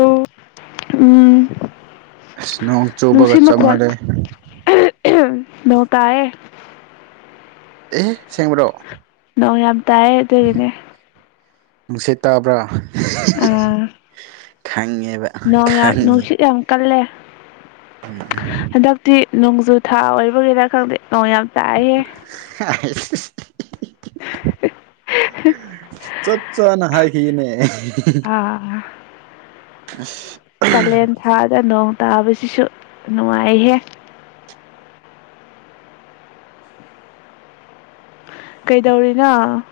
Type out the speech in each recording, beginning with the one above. [inaudible] ꯑꯁ ꯅꯣꯡ ꯆꯨꯕꯒ ꯅꯨꯡꯁꯤꯠ ꯆꯞ ꯃꯈꯣꯟ [inaudible] ꯅꯣꯡ ꯇꯥꯢꯌꯦ ꯑꯦ ꯑꯁꯦꯡꯕꯔꯣ ꯅꯣꯡ ꯌꯥꯝ ꯇꯥꯏꯌꯦ ꯑꯗꯨꯒꯤꯅꯦ ꯅꯨꯡꯁꯤꯠ ꯇꯥꯕ꯭ꯔꯥ ꯑꯥ ꯈꯪꯉꯦꯕ ꯅꯣꯡ ꯌꯥꯝ ꯈꯪꯉꯦ ꯅꯨꯡꯁꯤꯠ ꯌꯥꯝ ꯀꯜꯂꯦ ꯍꯟꯗꯛ ꯇꯤ ꯅꯣꯡꯖꯨ ꯊꯥ ꯑꯣꯏꯕꯒꯤꯔ ꯈꯪꯗꯦ ꯅꯣꯡ ꯌꯥꯝ ꯇꯥꯏꯌꯦ [inaudible] ꯆꯥꯞ ꯆꯥꯅ ꯍꯥꯏꯈꯤꯅꯦ [inaudible] [inaudible] ꯀꯥꯂꯦꯟ ꯊꯥꯗ ꯅꯣꯡ ꯇꯥꯕꯁꯤꯁꯨ ꯅꯨꯡꯉꯥꯏꯍꯦ ꯀꯩꯗꯧꯔꯤꯅꯣ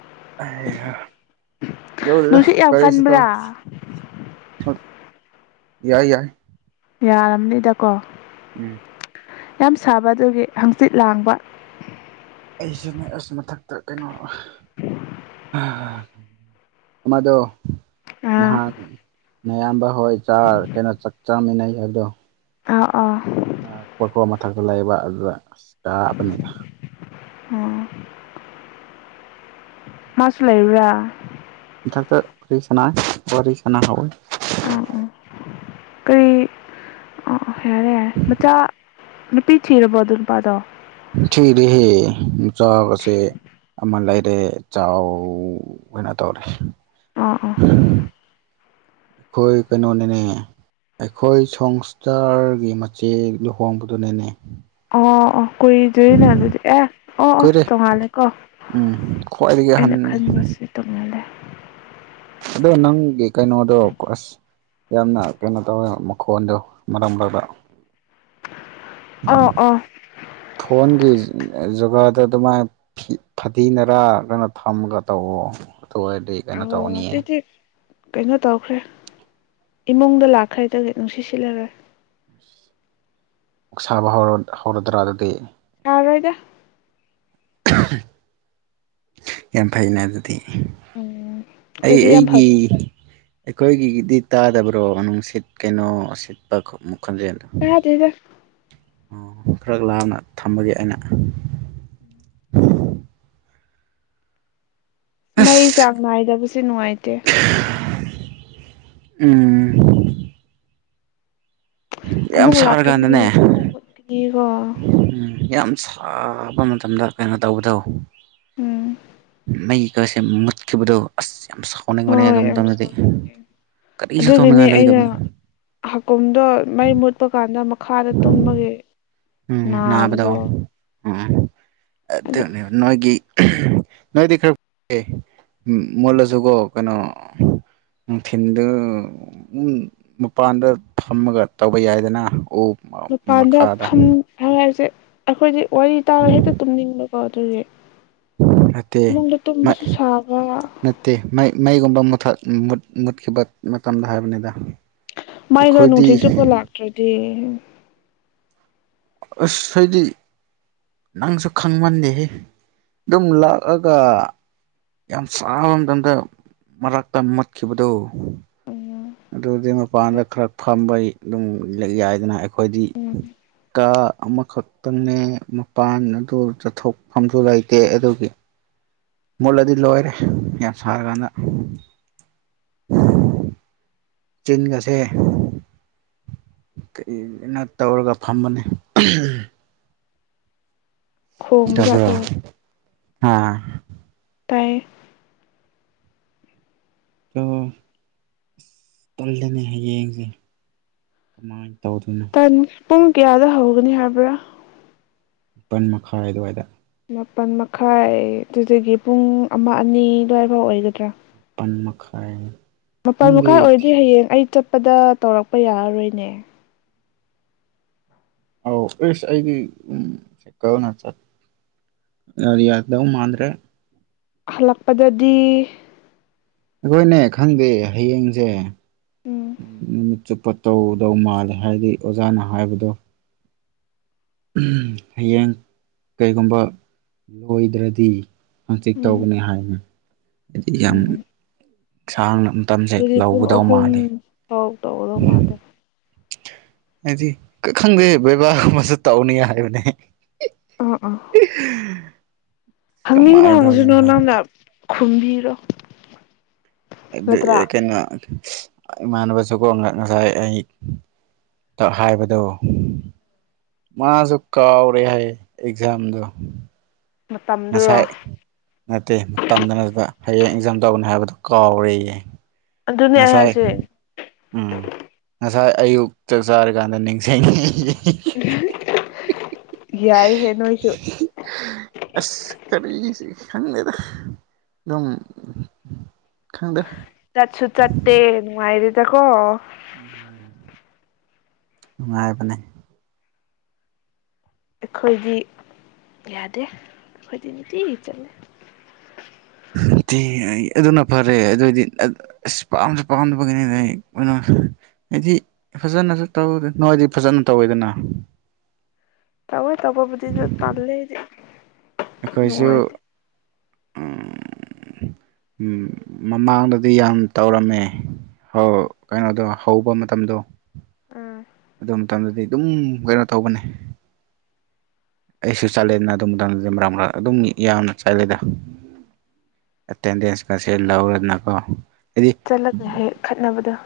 ꯅꯨꯡꯁꯤꯠ ꯌꯥꯝ ꯀꯔꯤꯁꯨ ꯇꯧ ꯀꯟꯕ꯭ꯔꯥ ꯌꯥꯏ ꯌꯥꯏ ꯌꯥꯔꯝ ꯅꯤꯗꯀꯣ ꯎꯝ ꯌꯥꯝ ꯁꯥꯕ ꯑꯗꯨꯒꯤ ꯍꯪꯆꯤꯠ ꯂꯥꯡꯕ ꯑꯩꯁꯤꯅꯦ ꯃꯊꯛꯇ ꯀꯩꯅꯣ ꯑꯃꯗꯣ ꯑꯥ ꯅꯍꯥꯟ ꯅꯌꯥꯝꯕ ꯍꯣꯏ ꯆꯥ ꯀꯩꯅꯣ ꯆꯥꯛ ꯆꯥꯃꯤꯟꯅꯩ ꯑꯗꯣ ꯑꯥ ꯑꯥ ꯉꯥꯛꯄꯣꯀꯣ ꯃꯊꯛꯇ ꯂꯩꯕ ꯑꯗꯨꯗ ꯑꯁ ꯀꯥꯛꯑꯕꯅꯤꯅ ꯑꯣ ꯃꯥꯁꯨ ꯂꯩꯥꯏꯔ꯭ꯔꯥ ꯃꯊꯛꯇꯥ ꯋꯥꯔꯤ ꯁꯅꯥ ꯋꯥꯔꯤ ꯁꯟꯅꯍꯥꯌꯦ ꯑꯥ ꯑꯥ ꯀꯔꯤ [unintelligible] ꯑꯥ ꯑꯣ ꯌꯥꯔꯦ ꯌꯥꯔꯦ ꯃꯆꯥ ꯅꯨꯄꯤ ꯊꯤꯔꯕꯣ ꯑꯗꯨ ꯅꯨꯄꯥꯗꯣ ꯊꯤꯔꯦ ꯍꯦ ꯃꯆꯥꯀꯁꯦ ꯑꯃ ꯂꯩꯔꯦ ꯆꯥꯎ ꯀꯩꯅꯣ ꯇꯧꯔꯦ ꯑꯣ ꯑꯣ ꯈꯣꯏ ꯀꯩꯅꯣꯅꯤꯅꯦ ꯑꯩꯈꯣꯏ ꯁꯣꯡꯁꯇꯥꯔꯒꯤ ꯃꯆꯦ ꯂꯨꯍꯣꯡꯕꯗꯨꯅꯦꯅꯦ ꯑꯣ ꯑꯣ ꯀꯨꯏꯗꯣꯏꯅꯦ ꯑꯗꯨꯗꯤ ꯑꯦ ꯑꯣ ꯑꯣ ꯇꯣꯡꯉꯥꯜꯂꯦ ꯀꯣ ꯈ꯭ꯋꯥꯏꯔꯤ ꯑꯍꯟꯅꯤ [unintelligible] ꯑꯗꯣ ꯅꯪꯒꯤ ꯀꯩꯅꯣꯗꯣ ꯑꯁ ꯌꯥꯝꯅ ꯀꯩꯅꯣ ꯇꯧꯋꯦ ꯃꯈꯣꯟꯗꯣ ꯃꯔꯝ ꯃꯔꯛꯇꯥ ꯑꯣ ꯑꯣ ꯐꯣꯟꯒꯤ ꯖꯨꯒꯥꯗ ꯑꯗꯨꯃꯥꯏꯅ ꯐꯗꯤꯅꯔꯥ ꯊꯝꯃꯒ ꯇꯧꯋꯣ ꯑꯗꯨ ꯑꯣꯏꯔꯗꯤ ꯀꯩꯅꯣ ꯇꯧꯅꯤꯌꯦ [unintelligible] ꯀꯩꯅꯣ ꯇꯧꯈ꯭ꯔꯦ ꯏꯃꯨꯡꯗ ꯂꯥꯛꯈ꯭ꯔꯗꯒꯤ ꯅꯨꯡꯁꯤꯠ ꯁꯤꯠꯂꯔꯦꯏ ꯑꯣꯛ ꯁꯥꯕ ꯍꯧꯔꯣꯏꯗ꯭ꯔꯥ ꯑꯗꯨꯗꯤ ꯌꯥꯥꯔꯣꯏꯗ [unintelligible] ꯌꯥꯝ ꯐꯩꯅꯦ ꯑꯗꯨꯗꯤ ꯎꯝ ꯑꯩ ꯑꯩꯈꯣꯏꯗꯤ ꯌꯥꯝ ꯑꯩꯒꯤ ꯐꯕ ꯑꯩꯈꯣꯏꯒꯤꯒꯤꯗꯤ ꯇꯥꯗꯕ꯭ꯔꯣ ꯅꯨꯡꯁꯤꯠ ꯀꯩꯅꯣ ꯁꯤꯠꯄ ꯈꯣꯟ ꯃꯈꯣꯟꯖꯦꯜꯗꯣ ꯀꯔꯥꯏꯗꯩꯅꯣ ꯑꯣ ꯈꯔ ꯂꯥꯞꯅ ꯊꯝꯕꯒꯤ ꯑꯩꯅ ꯃꯩ ꯑꯁ ꯆꯥꯡ ꯅꯥꯏꯗꯕꯁꯦ ꯅꯨꯡꯉꯥꯏꯇꯦ ꯎꯝ ꯌꯥꯝ ꯑꯃꯨꯛ ꯂꯥꯛꯀꯅꯤ ꯁꯥꯔꯀꯥꯟꯗꯅꯦ ꯑꯃꯨꯛ ꯃꯨꯠꯀꯅꯤ ꯀꯣ ꯎꯝ ꯌꯥꯝ ꯁꯥꯕ ꯃꯇꯝꯗ ꯀꯩꯅꯣ ꯇꯧꯕꯗꯣ ꯎꯝ ꯃꯩ ꯀꯥꯁꯦ ꯃꯠꯈꯤꯕꯗꯣ ꯑꯁ ꯌꯥꯝ ꯁꯥ ꯁꯥꯎꯅꯤꯡꯕꯅꯦꯍꯦ ꯍꯣꯏ ꯑꯗꯨ ꯌꯥꯝ ꯃꯇꯝꯗꯗꯤ ꯁꯥꯎꯅꯤꯡꯉꯦ ꯀꯔꯤꯁꯨ ꯑꯗꯨꯒꯤꯅꯦ ꯇꯧꯅꯤꯡꯉꯥꯏ ꯑꯩꯅ ꯂꯩꯗꯕꯅꯤ ꯍꯥꯀꯨꯝꯗꯣ ꯃꯩ ꯃꯨꯠꯄ ꯀꯥꯟꯗ ꯃꯈꯥꯗ ꯇꯨꯝꯕꯒꯤ ꯎꯝ ꯅꯥꯕꯗꯣ ꯎꯝ ꯑꯗꯨ ꯑꯗꯨꯅꯦꯕ ꯅꯣꯏꯒꯤ ꯅꯣꯏꯗꯤ ꯈꯔ ꯑꯦ ꯃꯨꯜꯂꯖꯨꯀꯣ ꯀꯩꯅꯣ ꯅꯨꯡꯊꯤꯟꯗꯨ ꯎꯟ ꯃꯄꯥꯟꯗ ꯐꯝꯃꯒ ꯇꯧꯕ ꯌꯥꯏꯗꯅ ꯎ ꯃꯄꯥꯟꯗ ꯃꯈꯥꯗ ꯐꯝ ꯍꯥꯏ ꯍꯥꯏꯖꯦ ꯑꯩꯈꯣꯏꯗꯤ ꯋꯥꯔꯤ ꯇꯥꯔ ꯍꯦꯛꯇ ꯇꯨꯝꯅꯤꯡꯕ ꯍꯣ ꯑꯗꯨꯒꯤ ꯅꯠꯇꯦ ꯐꯃꯨꯡꯗ ꯇꯨꯝꯕꯁꯨ ꯁꯥꯕ ꯇꯦ ꯃꯩ ꯃꯩꯒꯨꯝꯕ ꯃꯨꯊꯠ ꯃꯨꯠ ꯃꯨꯠꯈꯤꯕ ꯃꯇꯝꯗ ꯍꯥꯏꯕꯅꯤꯗ ꯃꯩꯗꯣ ꯑꯩꯈꯣꯏꯗꯤ ꯅꯨꯡꯊꯤꯜ ꯆꯨꯞꯄꯣ ꯂꯥꯛꯇ꯭ꯔꯗꯤ ꯑꯁ ꯍꯥꯏꯗꯤ ꯅꯪꯁꯨ ꯈꯪꯃꯟꯗꯦꯍꯦ ꯑꯗꯨꯝ ꯂꯥꯛꯑꯒ ꯌꯥꯝ ꯁꯥꯕ ꯃꯇꯝꯗ ꯃꯔꯛꯇ ꯃꯨꯠꯈꯤꯕꯗꯣ ꯑꯗꯨꯗꯤ ꯃꯄꯥꯟꯗ ꯈꯔ ꯐꯝꯕꯩ ꯑꯗꯨꯝ ꯌꯥ ꯌꯥꯏꯗꯅ ꯑꯩꯈꯣꯏꯗꯤ ꯀꯥ ꯑꯃꯈꯛꯇꯪꯅꯦ ꯃꯄꯥꯟ ꯑꯗꯨ ꯆꯠꯊꯣꯛꯐꯝꯁꯨ ꯂꯩꯇꯦ ꯑꯗꯨꯒꯤ ꯃꯨꯠꯂꯗꯤ ꯂꯣꯏꯔꯦ ꯌꯥꯝ ꯁꯥꯔꯀꯥꯟꯗ ꯆꯤꯟꯒꯁꯦ ꯀꯩꯅꯣ ꯇꯧꯔꯒ ꯐꯝꯕꯅꯦ ꯈꯣꯡꯕ ꯇꯥꯕ꯭ꯔꯣ ꯖꯥꯠꯇꯨꯔꯣ ꯍꯥ ꯇꯥꯏꯌꯦ ꯂꯣ ꯑꯁ ꯇꯜꯂꯤꯅꯦ ꯍꯌꯦꯡꯁꯦ ꯀꯃꯥꯏꯟ ꯇꯧꯗꯣꯏꯅꯣ ꯍꯟ ꯄꯨꯡ ꯀꯌꯥꯗ ꯍꯧꯒꯅꯤ ꯍꯥꯏꯕ꯭ꯔꯥ ꯄꯟ ꯃꯈꯥꯏ ꯑꯗꯨꯋꯥꯏꯗ ꯃꯥꯄꯟ ꯃꯈꯥꯏ ꯑꯗꯨꯗꯒꯤ ꯄꯨꯡ ꯑꯃ ꯑꯅꯤ ꯑꯗꯨꯋꯥꯏꯐꯥꯎ ꯑꯣꯏꯒꯗ꯭ꯔꯥ ꯄꯟ ꯃꯈꯥꯏ ꯃꯄꯜ ꯈꯪꯗꯦ ꯃꯈꯥꯏ ꯑꯣꯏꯔꯗꯤ ꯍꯌꯦꯡ ꯑꯩ ꯆꯠꯄꯗ ꯇꯧꯔꯛꯄ ꯌꯥꯔꯔꯣꯏꯅꯦ ꯑꯧ ꯑꯦꯁ ꯑꯩꯒꯤ ꯎꯝ [unintelligible] ꯆꯠ ꯉꯔꯤꯌꯥꯗꯧ ꯃꯥꯥꯟꯗ꯭ꯔꯦ ꯈꯜꯂꯛꯄꯗꯗꯤ ꯑꯈꯣꯏꯅꯦ ꯈꯪꯗꯦ ꯍꯌꯦꯡꯁꯦ ꯎꯝ ꯅꯨꯃꯤꯠ ꯆꯨꯞꯄ ꯇꯧꯗꯧ ꯃꯥꯜꯂꯦ ꯍꯥꯏꯗꯤ ꯑꯣꯖꯥꯅ ꯍꯥꯏꯕꯗꯣ ꯍꯌꯦꯡ ꯀꯩꯒꯨꯝꯕ ꯂꯣꯏꯗ꯭ꯔꯗꯤ ꯍꯪꯆꯤꯠ ꯎꯝ ꯇꯧꯒꯅꯤ ꯍꯥꯏꯝ ꯍꯥꯏꯗꯤ ꯌꯥꯝ ꯎꯝ ꯎꯝ ꯁꯥꯡꯅ ꯇꯝꯁꯦ ꯑꯗꯨꯗꯤ ꯄꯨꯡ ꯂꯧꯒꯗꯧ ꯑꯍꯨꯝ ꯃꯥꯜꯂꯦ ꯐꯥꯎ ꯇꯧꯒꯗꯧ ꯃꯥꯜꯂꯦ ꯍꯥꯏꯗꯤ ꯈꯪꯗꯦ ꯕꯩꯕꯕꯥꯒꯨꯝꯁꯨ ꯇꯧꯅꯤ ꯍꯥꯏꯕꯅꯦ ꯑꯣ ꯑꯣ ꯍꯪꯅꯤꯡꯕ ꯀꯃꯥꯏꯅ ꯍꯪꯁꯤꯅꯨ ꯇꯧꯗꯣꯏꯅꯣ ꯈꯪꯗꯦ ꯅꯪꯅ ꯈꯨꯝꯕꯤꯔꯣ ꯅꯠꯇ꯭ꯔꯥ [unintelligible] ꯏꯃꯥꯟꯅꯕꯁꯨꯀꯣ ꯉꯁꯥꯏ ꯑꯩ ꯍꯥꯏꯕꯗꯨ ꯃꯥꯁꯨ ꯀꯥꯎꯔꯦ ꯍꯥꯏ ꯑꯦꯛꯖꯥꯝꯗꯣ ꯃꯇꯝꯗꯨꯔꯣ ꯉꯁꯥꯏ ꯅꯠꯇꯦ ꯇꯝꯗꯅꯅꯕ ꯍꯌꯦꯡ ꯑꯦꯛꯖꯥꯝ ꯇꯧꯒꯅꯤ ꯍꯥꯏꯕꯗꯨ ꯀꯥꯎꯔꯦꯌꯦ ꯑꯗꯨꯅꯦ ꯑꯩ ꯉꯁꯥꯏ ꯍꯥꯏꯁꯦ ꯎꯝ ꯉꯁꯥꯏ ꯑꯌꯨꯛ ꯆꯥꯛ ꯆꯥꯔꯀꯥꯟꯗ ꯅꯤꯡꯁꯤꯡꯉ [inaudible] ꯌꯥꯏꯍꯦ ꯅꯣꯏꯁꯨ [unintelligible] ꯑꯁ ꯀꯔꯤꯁꯤ ꯈꯪꯗꯦꯗ ꯑꯗꯨꯝ ꯈꯪꯗꯦ ꯆꯠꯁꯨ ꯆꯠꯇꯦ ꯅꯨꯡꯉꯥꯏꯔ°ꯗꯀꯣ ꯅꯨꯡꯉꯥꯏꯕꯅꯦ ꯑꯩꯈꯣꯏꯗꯤ ꯌꯥꯗꯦ ꯑꯩꯈꯣꯏꯗꯤ ꯅꯨꯡꯇꯤꯒꯤ ꯆꯠꯂꯦ [inaudible] ꯑꯗꯨꯅ ꯐꯔꯦ ꯑꯗꯨ ꯑꯣꯏꯗꯤ ꯑꯁ ꯄꯥꯝꯁꯨ ꯄꯥꯝꯗꯕꯒꯤꯅꯤ ꯀꯩꯅ ꯍꯥꯏꯗꯤ ꯐꯖꯅꯁꯨ ꯇꯧꯗꯦ ꯅꯣꯏꯗꯤ ꯐꯖꯅ ꯇꯧꯋꯤꯗꯅ ꯇꯑꯣ ꯇꯕꯣꯕꯨꯗꯤ ꯗꯨ ꯇꯜꯔ° ꯑꯩꯗꯤ ꯑꯩꯈꯣꯏꯁꯨ ꯅꯨꯡꯉꯥꯏꯇꯦ ꯃꯃꯥꯡꯗꯗꯤ ꯌꯥꯝ ꯇꯧꯔꯝꯃꯦ ꯍꯧ ꯀꯩꯅꯣꯗꯣ ꯍꯧꯕ ꯃꯇꯝꯗꯣ ꯎꯝ ꯑꯗꯨ ꯃꯇꯝꯗꯗꯤ ꯑꯗꯨꯝ ꯀꯩꯅꯣ ꯇꯧꯕꯅꯦ ꯑꯩꯁꯨ ꯆꯠꯂꯦꯗꯅ ꯑꯗꯨ ꯃꯇꯝꯗꯗꯤ ꯃꯔꯛ ꯃꯔꯛ ꯑꯗꯨꯝ ꯌꯥꯝꯅ ꯆꯠꯂꯦꯗ ꯑꯦꯇꯦꯟꯗꯦꯟꯁꯀꯁꯦ ꯂꯧꯔꯗꯅꯀꯣ ꯍꯥꯏꯗꯤ ꯆꯠꯂꯒ ꯍꯦꯛ ꯈꯠꯅꯕꯗꫭ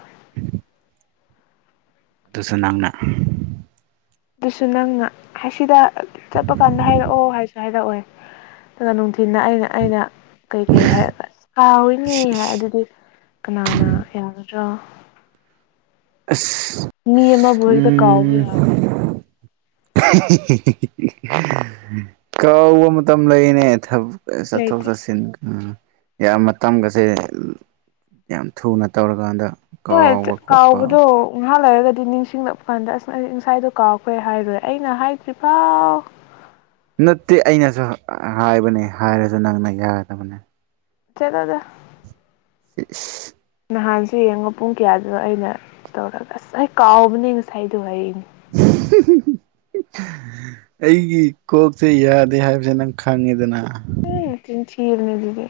ꯑꯗꯨꯁꯨ ꯅꯪꯅ ꯑꯗꯨꯁꯨ ꯅꯪ ꯁꯤꯗ ꯆꯠꯄ ꯀꯥꯟꯗ ꯍꯥꯏꯔꯛꯑꯣ ꯍꯥꯏꯁꯨ ꯍꯥꯏꯔꯛꯑꯣꯏ ꯑꯗꯨꯒ ꯅꯨꯡꯊꯤꯅ ꯑꯩꯅ ꯑꯩꯅ ꯀꯩ ꯀꯩ ꯍꯥꯏꯔꯒ ꯀꯥꯎꯣꯏꯅꯦ ꯍꯥꯏ ꯑꯗꯨꯗꯤ ꯀꯅꯥꯅ ꯌꯥꯒꯗ꯭ꯔꯣ ꯑꯁ ꯃꯤ ꯑꯃꯕꯨ ꯍꯦꯛꯇ ꯀꯥꯎꯕ ꯎꯝꯝ ꯌꯥꯕ꯭ꯔꯥ ꯀꯥꯎꯕ ꯃꯇꯝ ꯂꯩꯅꯦ ꯊꯕꯛ ꯆꯠꯊꯣꯛ ꯂꯩꯇꯦ ꯆꯠꯁꯤꯟ ꯎꯝ ꯌꯥꯝ ꯃꯇꯝꯒꯁꯦ ꯌꯥꯝ ꯊꯨꯅ ꯇꯧꯔꯀꯥꯟꯗ ꯍꫭꯏ ꯀꯥꯎꯕ ꯈꯣꯠꯄ ꯀꯥꯎꯕꯗꫭ ꯉꯍꯥꯛ ꯂꯩꯔꯒꯗꯤ ꯅꯤꯡꯁꯤꯡꯂꯛꯄ ꯀꯥꯟꯗ ꯑꯁ ꯑꯩ ꯉꯪꯁꯥꯏꯗꯣ ꯀꯥꯎꯔꯛꯈ꯭ꯔꯦ ꯍꯥꯏꯔꯣꯏ ꯑꯩꯅ ꯍꯥꯏꯗ꯭ꯔꯤꯐꯥꯎ ꯅꯠꯇꯦ ꯑꯩꯅꯁꯨ ꯍꯥꯏꯕꯅꯦ ꯍꯥꯏꯔꯁꯨ ꯅꯪꯅ ꯌꯥꯗꯕꯅꯦ ꯆꯠꯔꫭꯗꯥ [inaudible] ꯅꯍꯥꯟꯁꯨ ꯌꯦꯡꯉꫭ ꯄꯨꯡ ꯀꯌꯥꯗꯣ ꯑꯩꯅ ꯇꯧꯔꯒ ꯑꯁ ꯑꯩ ꯀꯥꯎꯕꯅꯦ ꯉꯁꯥꯏꯗꯨ ꯍꯥꯏꯌꯦꯅꯦ [inaudible] ꯑꯩꯒꯤ ꯀꯣꯛꯁꯦ ꯌꯥꯗꯦ ꯍꯥꯏꯕꯁꯦ ꯅꯪ ꯈꯪꯉꯦꯗꯅ ꯅꯆꯤꯟ ꯊꯤꯕꯅꯤ ꯑꯗꯨꯗꯤ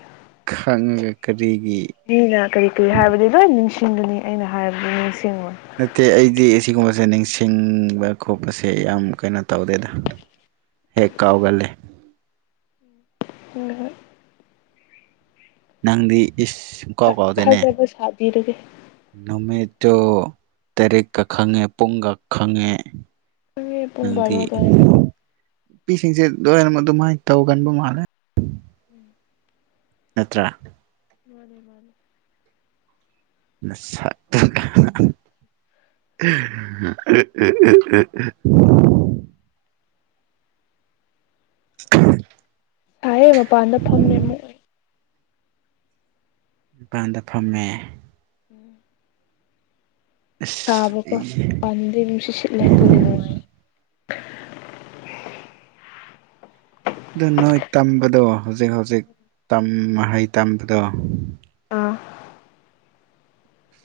ꯈꯪꯉꯒꯥ ꯀꯔꯤꯒꯤ ꯃꯤꯅ ꯀꯔꯤ ꯀꯔꯤ ꯍꯥꯏꯕꯗꯤ ꯂꯣꯏ ꯅꯤꯡꯁꯤꯡꯒꯅꯤ ꯑꯩꯅ ꯍꯥꯏꯕꯗꯤ ꯅꯤꯡꯁꯤꯡꯉꯣꯏ ꯅꯠꯇꯦ ꯑꯩꯗꯤ ꯑꯁꯤꯒꯨꯝꯕꯁꯦ ꯅꯤꯡꯁꯤꯡꯕ ꯈꯣꯠꯄꯁꯦ ꯌꯥꯝ ꯀꯩꯅꯣ ꯇꯧꯗꯦꯗ ꯍꯦꯛ ꯀꯥꯎꯒꯜꯂꯦ ꯍꯣꯢ ꯍꯣꯢ ꯅꯪꯗꯤ ꯏꯁ ꯁꯨꯀꯥꯎ ꯀꯥꯎꯗꯦꯅꯦ ꯊꯥꯖꯕ ꯁꯥꯕꯤꯔꯒꯦ ꯅꯨꯃꯤꯠꯇꯨ ꯇꯔꯦꯛꯀ ꯈꯪꯉꯦ ꯄꯨꯡꯒ ꯈꯪꯉꯦ ꯈꯪꯉꯦ ꯄꯨꯡ ꯕꯥꯔꯣ ꯅꯪꯗꯤ ꯑꯗꯨꯋꯥꯏꯗ ꯅꯨꯄꯤꯁꯤꯡꯁꯦ ꯂꯣꯢꯅꯃꯛ ꯑꯗꯨꯃꯥꯢꯅ ꯇꯧꯒꯟꯕ ꯃꯥꯜꯂꯦ ꯎꯝ ꯅꯠꯇ꯭ꯔꯥ ꯃꯥꯅꯦ ꯃꯥꯅꯦ ꯅ ꯁꯠ [unintelligible] [unintelligible] [unintelligible] ꯊꯥꯢꯑꯦ ꯃꯄꯥꯟꯗ ꯐꯝꯃꯦ ꯑꯃꯨꯛ ꯀꯥꯟꯗ ꯐꯝꯃꯦ ꯎꯝ ꯑꯁ ꯁꯥꯥꯕꯀꯣ ꯄꯥꯟꯗꯤ ꯅꯨꯡꯁꯤꯠ ꯁꯤꯠꯂꯦ ꯑꯗꯨꯗꯤꯅꯨꯡꯉꯥꯢꯌꯦ ꯑꯗꯨ ꯅꯣꯢ ꯇꯝꯕꯗꯣ ꯍꯧꯖꯤꯛ ꯍꯧꯖꯤꯛ ꯇꯝ ꯃꯍꯩ ꯇꯝꯕꯗꯣ ꯑꯥ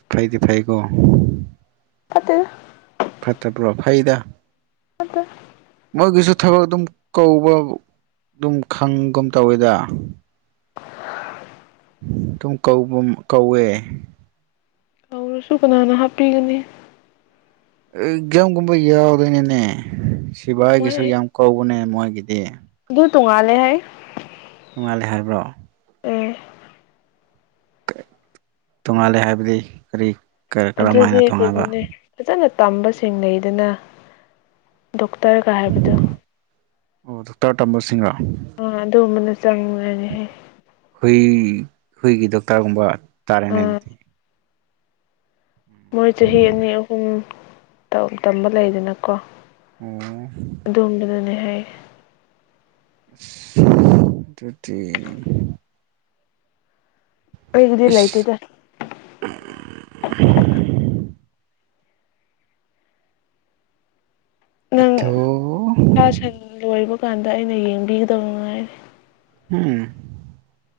ꯐꯩꯗꯤ ꯐꯩꯀꯣ ꯐꯠꯇꯦꯗ ꯐꯠꯇꯕ꯭ꯔꯣ ꯐꯩꯗ ꯐꯠꯇ ꯃꯣꯢꯒꯤꯁꯨ ꯊꯕꯛ ꯑꯗꯨꯝ ꯀꯧꯕ ꯑꯗꯨꯝ ꯈꯪꯒꯨꯝ ꯇꯧꯋꯤꯗ ꯑꯗꯨꯨꯝ ꯀꯧꯕꯝ ꯀꯧꯋꯦ ꯇꯧꯔꯁꯨ ꯀꯅꯥꯅ ꯍꯥꯞꯄꯤꯒꯅꯤ ꯑꯦꯛꯖꯥꯝꯒꯨꯝꯕ ꯌꯥꯎꯗꯣꯢꯅꯤꯅꯦ ꯃꯣꯏ ꯁꯤꯕꯥꯢꯒꯤꯁꯨ ꯌꯥꯝ ꯀꯧꯕꯅꯦ ꯃꯣꯢꯒꯤꯗꯤ ꯑꯗꯨ ꯇꯣꯡꯉꯥꯜꯂꯦꯍꯦ ꯅꯣꯡꯉꯥꯜꯂꯦ ꯍꯥꯢꯕ꯭ꯔꯣ ꯑꯦ ꯇꯣꯡꯉꯥꯜꯂꯦ ꯍꯥꯢꯕꯗꯤ ꯀꯔꯤ ꯀꯔꯝ ꯍꯥꯏꯅ ꯑꯗꯨꯗꯤ ꯇꯣꯡꯉꯥꯟꯕ ꯀꯩꯅꯣꯅꯦ ꯐꯖꯅ ꯇꯝꯕ ꯁꯦꯡꯅꯩꯗꯅ ꯗꯣꯛꯇꯔꯒ ꯍꯥꯢꯕꯗꯣ ꯑꯣ ꯗꯣꯛꯇꯔ ꯇꯝꯕꯁꯤꯡꯔꯣ ꯑ ꯑꯗꯨꯒꯨꯝꯕꯅꯦ ꯆꯪꯉꯨꯔꯅꯤꯍꯦ ꯍꯨꯢ ꯍꯨꯢꯒꯤ ꯗꯣꯛꯇꯔꯒꯨꯝꯕ ꯇꯥꯔꯦꯅꯦ ꯑꯥ ꯑꯗꯨꯗꯤ ꯃꯣꯏ ꯆꯍꯤ ꯑꯅꯤ ꯑꯍꯨꯝ ꯇꯝꯕ ꯂꯩꯗꯅꯀꯣ ꯑꯣ ꯑꯗꯣꯝꯗꯔ ꯅꯦꯍꯦ ꯊꯥꯔꯇꯤ ꯑꯩꯩꯒꯤꯗꯤ ꯏꯁ ꯂꯩꯇꯦꯗ ꯑꯗꯨ ꯍꯦꯛ ꯂꯣꯢꯕ ꯀꯥꯟꯗ ꯑꯩꯅ ꯌꯦꯡꯕꯤꯒꯗꯕ ꯉꯥꯏꯔꯦ ꯎꯝ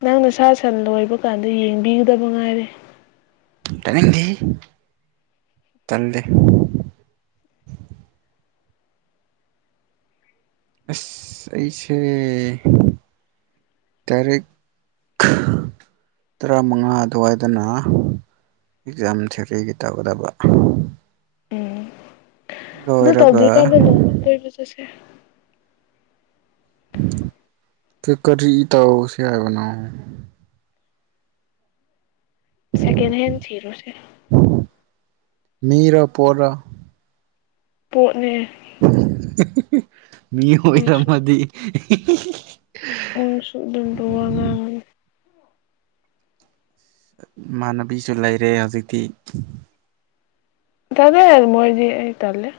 ꯅꯪ ꯅꯁꯥ ꯁꯟ ꯂꯣꯢꯕ ꯀꯥꯟꯗ ꯌꯦꯡꯕꯤꯒꯗꯕ ꯉꯥꯢꯔꯦ ꯇꯥꯅꯤꯡꯗꯦꯍꯦ ꯇꯜꯂꯦ ꯑꯁ ꯑꯩꯁꯦ ꯗꯥꯢꯔꯦꯛ [unintelligible] ꯇꯔꯥꯃꯉꯥ ꯑꯗꯨꯋꯥꯏꯢꯗꯅ ꯑꯦꯛꯖꯥꯝ ꯊꯦꯇ꯭ꯔꯦꯒꯤ ꯇꯧꯒꯗꯕ ꯗꯨ ꯂꯣꯏꯔꯒ ꯇꯧꯗ꯭ꯔꯤꯀꯥꯟꯗ ꯅꯣꯡꯅ ꯀꯣꯏꯕ ꯆꯁꯦ ꯀ ꯀꯔꯤ ꯇꯧꯁꯦ ꯍꯥꯏꯕꯅꯣ ꯁꯦꯀꯦꯟ ꯍꯦꯟ ꯊꯤꯔꯨꯁꯦ ꯃꯤꯔ ꯄꯣꯔ ꯄꯣꯠꯅꯦ ꯃꯤ ꯅꯪꯁꯨ ꯑꯣꯏꯔꯝꯃꯗꯤ ꯅꯪꯁꯨ ꯑꯗꯨꯝꯕ ꯋꯥ ꯉꯥꯡꯉꯦ ꯃꯥꯟꯅꯕꯤꯖꯨ ꯂꯩꯔꯦ ꯍꯧꯖꯤꯛꯇꯤ ꯇꯜꯂꯦ ꯃꯣꯏꯗꯤ ꯑꯩ ꯇꯜꯂꯦ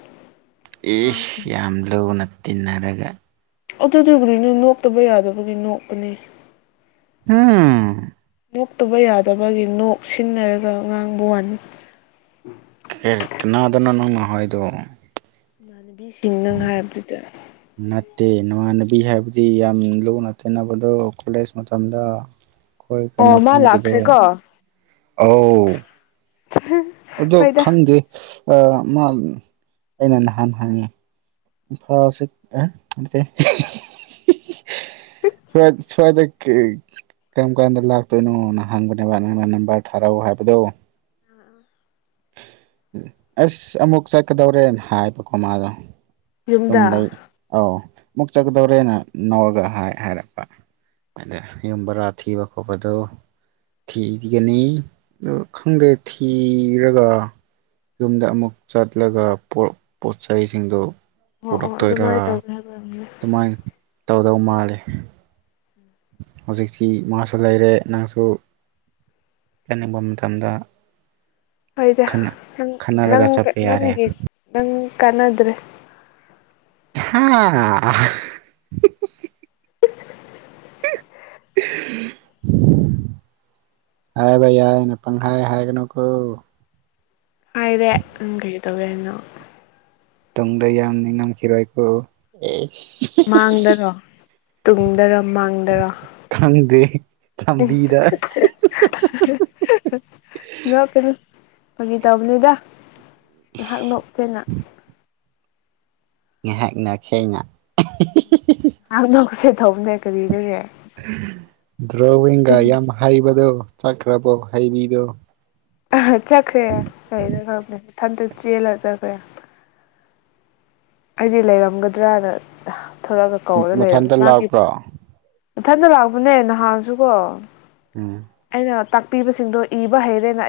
ꯏꯁ ꯑꯉꯥꯡꯁꯤꯡ ꯌꯥꯝ ꯂꯨꯅ ꯇꯤꯟꯅꯔꯒ ꯑꯗꯨꯗꯨꯕꯨꯗꯤꯅꯦ ꯅꯣꯛꯇꯕ ꯌꯥꯗꯕꯒꯤ ꯅꯣꯛꯄꯅꯤ ꯍꯝ ꯅꯣꯛꯇꯕ ꯌꯥꯗꯕꯒꯤ ꯅꯣꯛ ꯁꯤꯟꯅꯔꯒ ꯉꯥꯡꯕ ꯋꯥꯅꯤ ꯍꯦ ꯀꯅꯥꯔꯗꯅꯣ ꯅꯪꯅ ꯍꯥꯏꯗꯣ ꯏꯃꯥꯟꯅꯕꯤꯁꯤꯡ ꯅꯪ ꯍꯥꯏꯕꯗꯨꯗ ꯅꯠꯇꯦ ꯅꯃꯥꯟꯅꯕꯤ ꯍꯥꯏꯕꯗꯤ ꯌꯥꯝ ꯂꯨꯅ ꯇꯦꯅꯕꯗꯣ ꯀꯣꯂꯦꯖ ꯃꯇꯝꯗ ꯈꯣꯏ ꯀꯩꯅꯣ ꯑꯣ ꯃꯥ ꯈꯨꯟꯒꯤꯗꯣ ꯂꯥꯛꯈ꯭ꯔꯦꯀꯣ ꯑꯧ [unintelligible] ꯑꯗꯣ ꯈꯪꯗꯦ ꯑ ꯃꯥ ꯑꯩꯅ ꯅꯍꯥꯟ ꯍꯪꯉꯦ ꯏꯐꯥ ꯁꯤꯛ ꯑꯦ ꯅꯠꯇꯦ [inaudible] ꯁ꯭ꯋꯥꯏ ꯁ꯭ꯋꯥꯏꯗ ꯀꯦ ꯀꯔꯝ ꯀꯥꯟꯗ ꯂꯥꯛꯇꯣꯏꯅꯣꯅ ꯍꯪꯕꯅꯦꯕ ꯅꯪꯅ ꯅꯝꯕꯔ ꯊꯥꯔꯧ ꯍꯥꯏꯕꯗꯣ [inaudible] ꯑꯁ ꯑꯃꯨꯛ ꯆꯠꯀꯗꯧꯔꯦꯅ ꯍꯥꯏꯕꯀꯣ ꯃꯥꯗꯣ ꯑꯗꯨꯨꯝ ꯌꯨꯝꯗ ꯂꯩ ꯑꯧ ꯃꯨꯛ ꯆꯠꯀꯗꯧꯔꯦꯅ ꯅꯧꯔꯒ ꯍꯥꯏ ꯍꯥꯏꯔꯛꯄ ꯑꯗ ꯌꯨꯝ ꯕꯔꯥ ꯊꯤꯕ ꯈꯣꯠꯄꯗꯣ ꯊꯤꯕꯤꯒꯅꯤ ꯗꯨ ꯈꯪꯗꯦ ꯊꯤꯔꯒ ꯌꯨꯝꯗ ꯑꯃꯨꯛ ꯆꯠꯂꯒ ꯄꯣꯔꯛ ꯄꯣꯠ ꯆꯩꯁꯤꯡꯗꯣ ꯑꯣ ꯑꯣ ꯑꯗꯨꯃꯥꯏ ꯇꯧꯅꯦ ꯍꯥꯏꯕ꯭ꯔ [unintelligible] ꯃꯥꯏꯟ ꯇꯧꯗꯧ ꯃꯥꯜꯂꯦ ꯍꯧꯖꯤꯛꯁꯤ ꯃꯥꯁꯨ ꯂꯩꯔꯦ ꯅꯪꯁꯨ ꯆꯅꯤꯡꯕ ꯃꯇꯝꯗ ꯍꯣꯏꯗ ꯈꯟꯅ ꯅꯪ ꯅꯪ ꯈꯟꯅꯔꯒ ꯆꯠꯄ ꯌꯥꯔꯦ ꯅꯪꯒꯤ ꯅꯪ ꯀꯥꯟꯅꯗ꯭ꯔꯦ ꯍꯥ ꯍꯥꯏꯕ ꯌꯥꯏꯅ ꯄꯪꯍꯥꯏ ꯍꯥꯏꯒꯅꯨꯀꯣ ꯍꯥꯏꯔꯦ ꯎꯝ ꯀꯩ ꯇꯧꯒꯦ ꯍꯥꯏꯅꯣ ꯇꯨꯡꯗ ꯌꯥꯝ ꯅꯤꯡꯉꯝꯈꯤꯔꯣꯏ ꯑꯦ ꯇꯨꯡꯗꯔꯥ ꯃꯥꯡꯗꯔꯥ ꯈꯪꯗꯦ ꯂꯝꯕꯤꯗ ꯅꯣꯀꯅꯨ ꯐꯒꯤ ꯇꯧꯕꯅꯤꯗ ꯉꯍꯥꯛ ꯅꯣꯛꯁꯦꯅ ꯉꯥꯏꯍꯥꯛ ꯅꯣꯛꯁꯦꯅ ꯉꯥꯛ ꯅꯣꯛꯁꯦ ꯊꯧꯕꯅꯦ ꯗ꯭ꯔꯣꯋꯤꯡꯒ ꯑꯗꯨꯝ ꯌꯥꯝ ꯍꯩꯕꯗꯣ ꯆꯠꯈ꯭ꯔꯕꯣ ꯍꯩꯕꯤꯗꯣ ꯆꯈ꯭ꯔꯦ ꯀꯩꯅꯣ ꯈꯪꯗꯦ ꯃꯊꯟꯗ ꯑꯁ ꯆꯦꯜꯂ ꯆꯠꯈ꯭ꯔꯦ ꯑꯩꯗꯤ ꯂꯩꯔꯝꯒꯗ꯭ꯔꯅ ꯑꯍ ꯊꯕꯛ ꯑꯃ ꯀꯧꯔ ꯂꯩꯔꯝꯃꯦ ꯃꯊꯟꯇ ꯃꯥꯒꯤ ꯂꯥꯛꯄ꯭ꯔꯣ ꯏꯊꯟꯗ ꯂꯥꯛꯄꯅꯦ ꯅꯍꯥꯟꯁꯨꯀꯣ ꯎꯝ ꯑꯩꯅ ꯇꯥꯛꯄꯤꯕꯁꯤꯡꯗꯣ ꯏꯕ ꯍꯩꯔꯦꯅ ꯑꯩ__